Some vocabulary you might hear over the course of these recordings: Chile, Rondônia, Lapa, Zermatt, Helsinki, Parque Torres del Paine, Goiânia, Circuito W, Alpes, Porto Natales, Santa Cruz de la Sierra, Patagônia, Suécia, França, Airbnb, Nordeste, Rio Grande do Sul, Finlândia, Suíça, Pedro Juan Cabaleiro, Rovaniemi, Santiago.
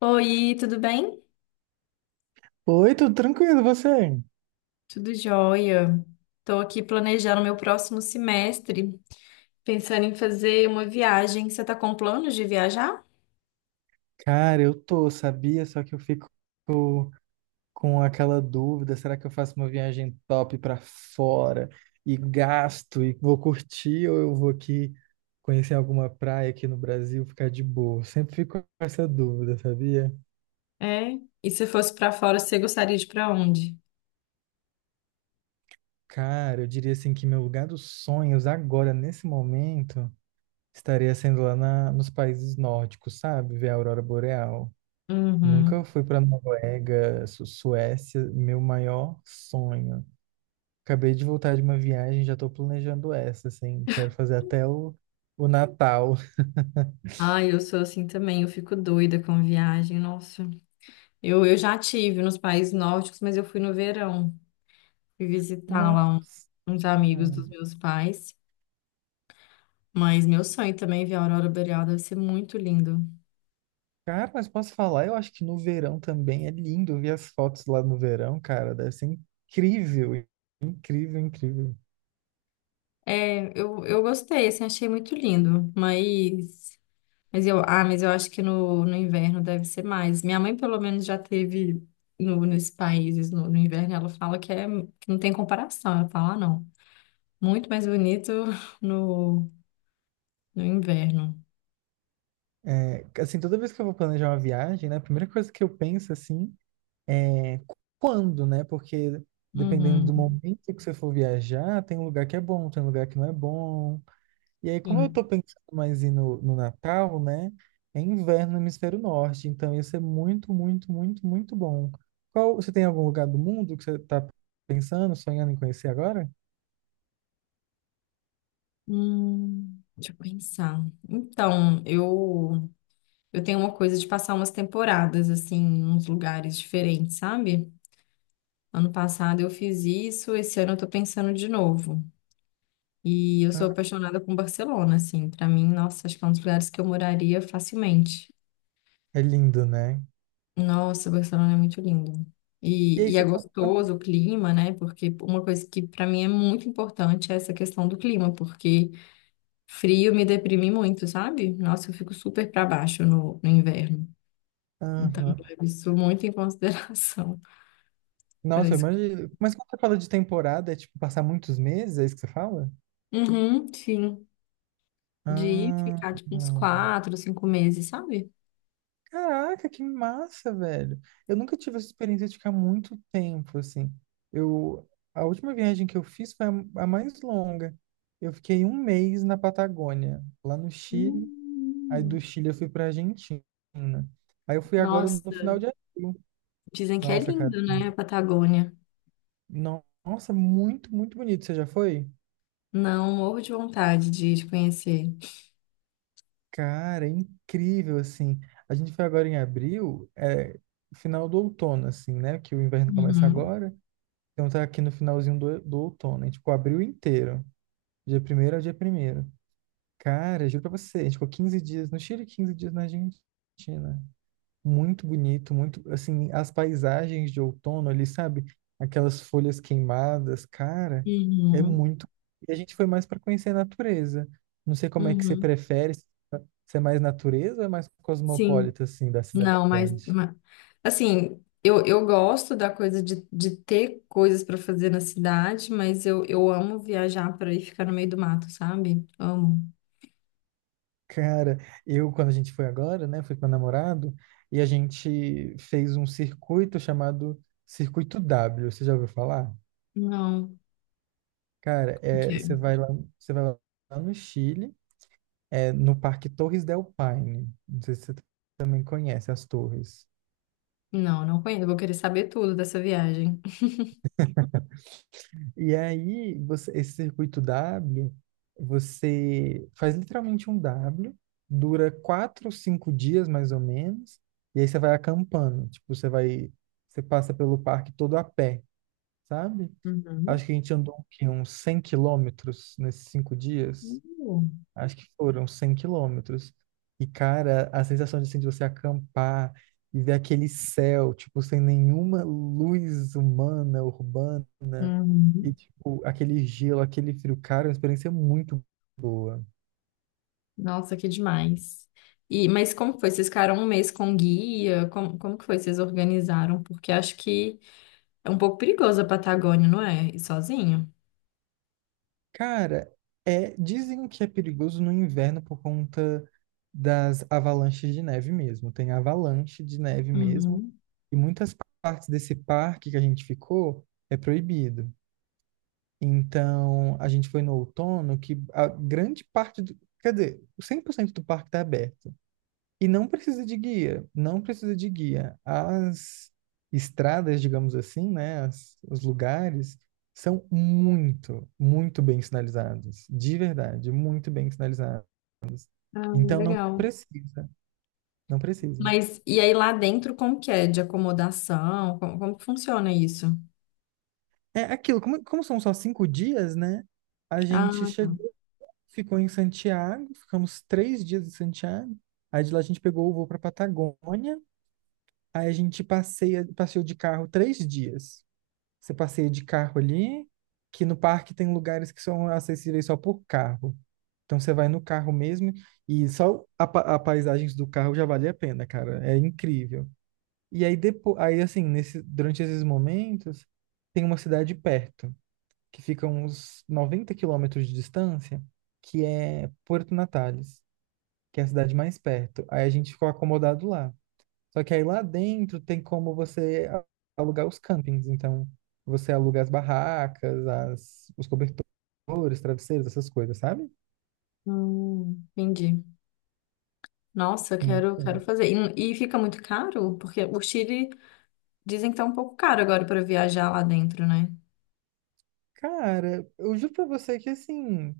Oi, tudo bem? Oi, tudo tranquilo, e você? Tudo jóia. Estou aqui planejando meu próximo semestre, pensando em fazer uma viagem. Você está com planos de viajar? Cara, eu tô, sabia? Só que eu fico com aquela dúvida, será que eu faço uma viagem top pra fora e gasto e vou curtir ou eu vou aqui conhecer alguma praia aqui no Brasil, ficar de boa? Eu sempre fico com essa dúvida, sabia? É. E se fosse para fora, você gostaria de ir para onde? Cara, eu diria assim que meu lugar dos sonhos agora, nesse momento, estaria sendo lá nos países nórdicos, sabe? Ver a aurora boreal. Nunca Uhum. fui para Noruega, Suécia, meu maior sonho. Acabei de voltar de uma viagem, já estou planejando essa, assim, quero fazer até o Natal. Ah, eu sou assim também, eu fico doida com viagem, nossa. Eu já tive nos países nórdicos, mas eu fui no verão. Fui visitar lá Nossa, uns amigos dos meus pais. Mas meu sonho também é ver a aurora boreal, deve ser muito lindo. cara, mas posso falar? Eu acho que no verão também é lindo ver as fotos lá no verão, cara, deve ser incrível, incrível, incrível. É, eu gostei, assim, achei muito lindo, mas eu acho que no inverno deve ser mais. Minha mãe, pelo menos, já teve no, nesses países no inverno, ela fala que não tem comparação, ela fala, ah, não, muito mais bonito no, no inverno. É, assim, toda vez que eu vou planejar uma viagem, né, a primeira coisa que eu penso, assim, é, quando, né? Porque dependendo Uhum, do momento que você for viajar, tem um lugar que é bom, tem um lugar que não é bom. E aí, como eu sim. tô pensando mais em no Natal, né? É inverno no hemisfério norte, então ia ser muito, muito, muito, muito bom. Qual, você tem algum lugar do mundo que você tá pensando, sonhando em conhecer agora? Deixa eu pensar. Então, eu tenho uma coisa de passar umas temporadas, assim, em uns lugares diferentes, sabe? Ano passado eu fiz isso, esse ano eu tô pensando de novo. E eu Ah, sou apaixonada com Barcelona, assim. Pra mim, nossa, acho que é um dos lugares que eu moraria facilmente. é lindo, né? Nossa, Barcelona é muito lindo. E E, aí, e é você, gostoso o clima, né? Porque uma coisa que pra mim é muito importante é essa questão do clima, porque frio me deprime muito, sabe? Nossa, eu fico super pra baixo no inverno. Então, eu aham. levo isso muito em consideração para Nossa, eu isso. imagino. Mas quando você fala de temporada, é tipo passar muitos meses, é isso que você fala? Uhum, sim. De ir Ah, ficar tipo uns hum. 4, 5 meses, sabe? Caraca, que massa, velho. Eu nunca tive essa experiência de ficar muito tempo, assim. Eu, a última viagem que eu fiz foi a mais longa. Eu fiquei um mês na Patagônia, lá no Chile. Aí Hum, do Chile eu fui pra Argentina. Aí eu fui agora no Nossa, final de abril. dizem que é Nossa, cara. lindo, né, a Patagônia. Nossa, muito, muito bonito. Você já foi? Não, morro de vontade de conhecer. Cara, é incrível, assim. A gente foi agora em abril, é, final do outono, assim, né? Que o inverno começa Uhum, agora. Então tá aqui no finalzinho do outono. A gente ficou abril inteiro. Dia primeiro º ao dia primeiro º. Cara, juro pra você, a gente ficou 15 dias no Chile e 15 dias na Argentina. Muito bonito, muito, assim, as paisagens de outono ali, sabe? Aquelas folhas queimadas, cara, é uhum, muito. E a gente foi mais pra conhecer a natureza. Não sei como é que você uhum. prefere, se é mais natureza ou é mais Sim, cosmopolita, assim, da cidade não, mas, grande? Assim, eu gosto da coisa de ter coisas para fazer na cidade, mas eu amo viajar para ir ficar no meio do mato, sabe? Amo. Cara, eu, quando a gente foi agora, né, fui com meu namorado e a gente fez um circuito chamado Circuito W. Você já ouviu falar? Não, Cara, não é, quero. Você vai lá no Chile, é, no Parque Torres del Paine. Não sei se você também conhece as torres. Não, não conheço. Eu vou querer saber tudo dessa viagem. E aí, esse circuito W, você faz literalmente um W, dura 4, 5 dias mais ou menos, e aí você vai acampando. Tipo, você passa pelo parque todo a pé, sabe? Acho Uhum. que a gente andou o quê? Uns 100 quilômetros nesses 5 dias, acho que foram 100 quilômetros. E, cara, a sensação de, assim, de você acampar e ver aquele céu, tipo, sem nenhuma luz humana, urbana, e, Uhum. tipo, aquele gelo, aquele frio, cara, é uma experiência muito boa. Nossa, que demais. E, mas como foi? Vocês ficaram um mês com guia? Como que foi? Vocês organizaram? Porque acho que é um pouco perigoso a Patagônia, não é? Ir sozinho? Cara, é, dizem que é perigoso no inverno por conta das avalanches de neve mesmo. Tem avalanche de neve mesmo, Uhum. e muitas partes desse parque que a gente ficou é proibido. Então, a gente foi no outono, que a grande parte do, quer dizer, 100% do parque está aberto. E não precisa de guia, não precisa de guia. As estradas, digamos assim, né, os lugares são muito, muito bem sinalizados, de verdade, muito bem sinalizados. Ah, Então não legal. precisa, não precisa. Mas e aí lá dentro, como que é? De acomodação? Como que funciona isso? É aquilo, como são só 5 dias, né? A gente Ah, che tá. ficou em Santiago, ficamos 3 dias em Santiago. Aí de lá a gente pegou o voo para Patagônia. Aí a gente passeou de carro 3 dias. Você passeia de carro ali, que no parque tem lugares que são acessíveis só por carro. Então você vai no carro mesmo e só a paisagens do carro já vale a pena, cara. É incrível. E aí depois, aí assim, nesse, durante esses momentos, tem uma cidade perto que fica a uns 90 quilômetros de distância, que é Porto Natales, que é a cidade mais perto. Aí a gente ficou acomodado lá. Só que aí lá dentro tem como você alugar os campings. Então, você aluga as barracas, os cobertores, travesseiros, essas coisas, sabe? Entendi. Nossa, eu Muito quero bom. fazer. E fica muito caro? Porque o Chile dizem que tá um pouco caro agora para viajar lá dentro, né? Cara, eu juro pra você que assim,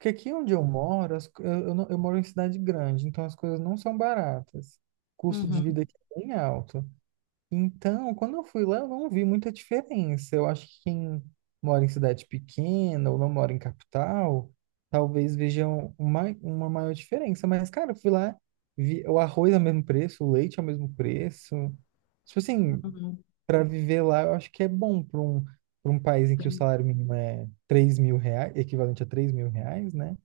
que aqui onde eu moro, as co- eu, não- eu moro em cidade grande, então as coisas não são baratas. O custo de vida Uhum, aqui é bem alto. Então, quando eu fui lá, eu não vi muita diferença. Eu acho que quem mora em cidade pequena ou não mora em capital, talvez vejam uma maior diferença. Mas, cara, eu fui lá, vi o arroz ao mesmo preço, o leite ao mesmo preço. Tipo assim, uhum, para viver lá, eu acho que é bom para um, país em que o salário mínimo é 3.000 reais, equivalente a 3.000 reais, né?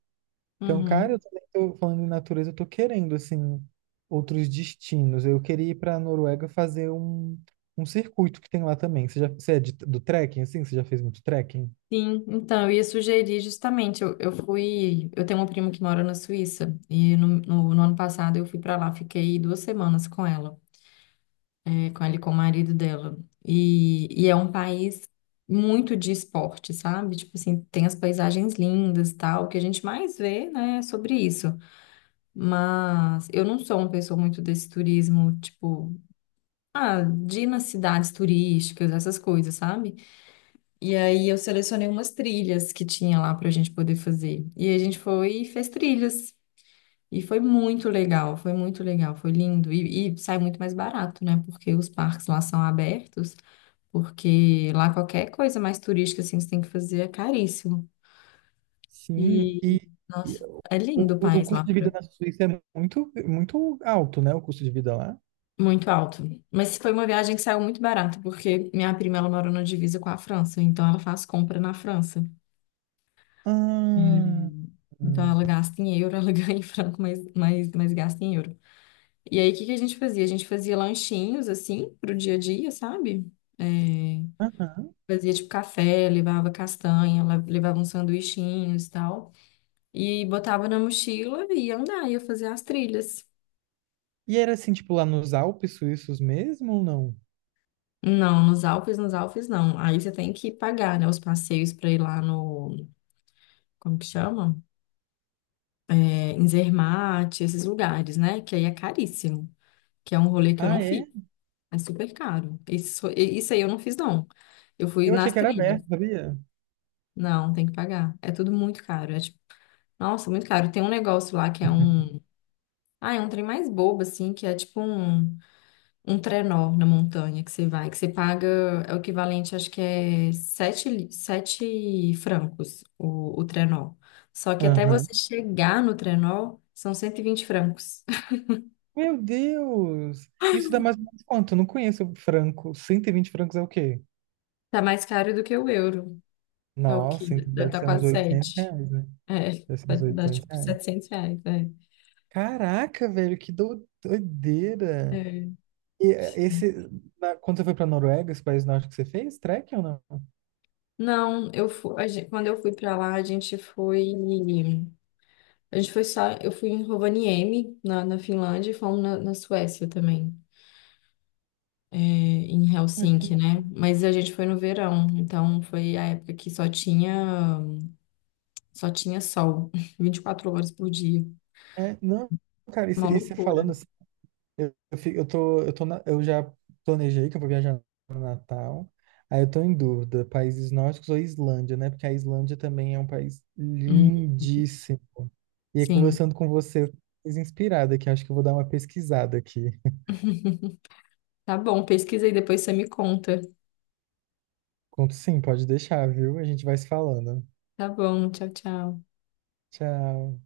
Então, cara, uhum. eu também tô falando em natureza, eu tô querendo, assim, outros destinos. Eu queria ir pra Noruega fazer um circuito que tem lá também. Você já, você é do trekking, assim? Você já fez muito trekking? Sim, então, eu ia sugerir justamente, eu tenho uma prima que mora na Suíça, e no ano passado eu fui para lá, fiquei 2 semanas com ela, com ela e com o marido dela, e é um país muito de esporte, sabe? Tipo assim, tem as paisagens lindas e tal, o que a gente mais vê, né, é sobre isso, mas eu não sou uma pessoa muito desse turismo, tipo, ah, de ir nas cidades turísticas, essas coisas, sabe? E aí eu selecionei umas trilhas que tinha lá pra gente poder fazer. E a gente foi e fez trilhas. E foi muito legal, foi muito legal, foi lindo. E sai muito mais barato, né? Porque os parques lá são abertos, porque lá qualquer coisa mais turística assim que você tem que fazer é caríssimo. Sim, E, e nossa, é lindo o o país lá, custo de vida na Suíça é muito, muito alto, né? O custo de vida lá. muito alto. Mas foi uma viagem que saiu muito barata, porque minha prima ela mora na divisa com a França, então ela faz compra na França. Ah, Hum, Então hum, ela gasta em euro, ela ganha em franco, mas gasta em euro. E aí o que que a gente fazia? A gente fazia lanchinhos assim pro dia a dia, sabe? É, aham. fazia tipo café, levava castanha, levava uns sanduichinhos e tal. E botava na mochila e ia andar, ia fazer as trilhas. E era assim, tipo, lá nos Alpes suíços mesmo ou não? Não, nos Alpes não. Aí você tem que pagar, né, os passeios pra ir lá no, como que chama? É, em Zermatt, esses lugares, né? Que aí é caríssimo, que é um rolê que eu Ah, não fiz. é? É super caro. Isso aí eu não fiz, não. Eu fui Eu achei nas que era trilhas. aberto, sabia? Não, tem que pagar. É tudo muito caro. É tipo, nossa, muito caro. Tem um negócio lá que é um. Ah, é um trem mais bobo, assim, que é tipo um trenó na montanha que você vai, que você paga. É o equivalente, acho que é sete francos o trenó. Só que até Aham. você chegar no trenó, são 120 francos. Meu Deus! Isso dá mais ou menos quanto? Eu não conheço franco. Cento e vinte francos é o quê? Tá mais caro do que o euro. Tá o quê? Nossa, então Deve deve estar ser uns quase 800 sete. reais, né? É, Deve ser uns vai dar 800 tipo reais. 700 reais, Caraca, velho, que é. doideira! É. E quando você foi pra Noruega, esse país norte que você fez, trekking ou não? Não, eu fui, a gente, quando eu fui pra lá, a gente foi só, eu fui em Rovaniemi, na Finlândia, e fomos na Suécia também, em Ah, Helsinki, que-. né? Mas a gente foi no verão, então foi a época que só tinha sol, 24 horas por dia, É, não, cara, uma e você loucura. falando. Eu, fico- eu tô na- Eu já planejei que eu vou viajar no Natal. Aí eu tô em dúvida, países nórdicos ou Islândia, né? Porque a Islândia também é um país Hum, lindíssimo. E aí, sim. conversando com você, eu fiquei mais inspirada aqui. Acho que eu vou dar uma pesquisada aqui. Tá bom, pesquisa aí, depois você me conta. Conto sim, pode deixar, viu? A gente vai se falando. Tá bom, tchau, tchau. Tchau.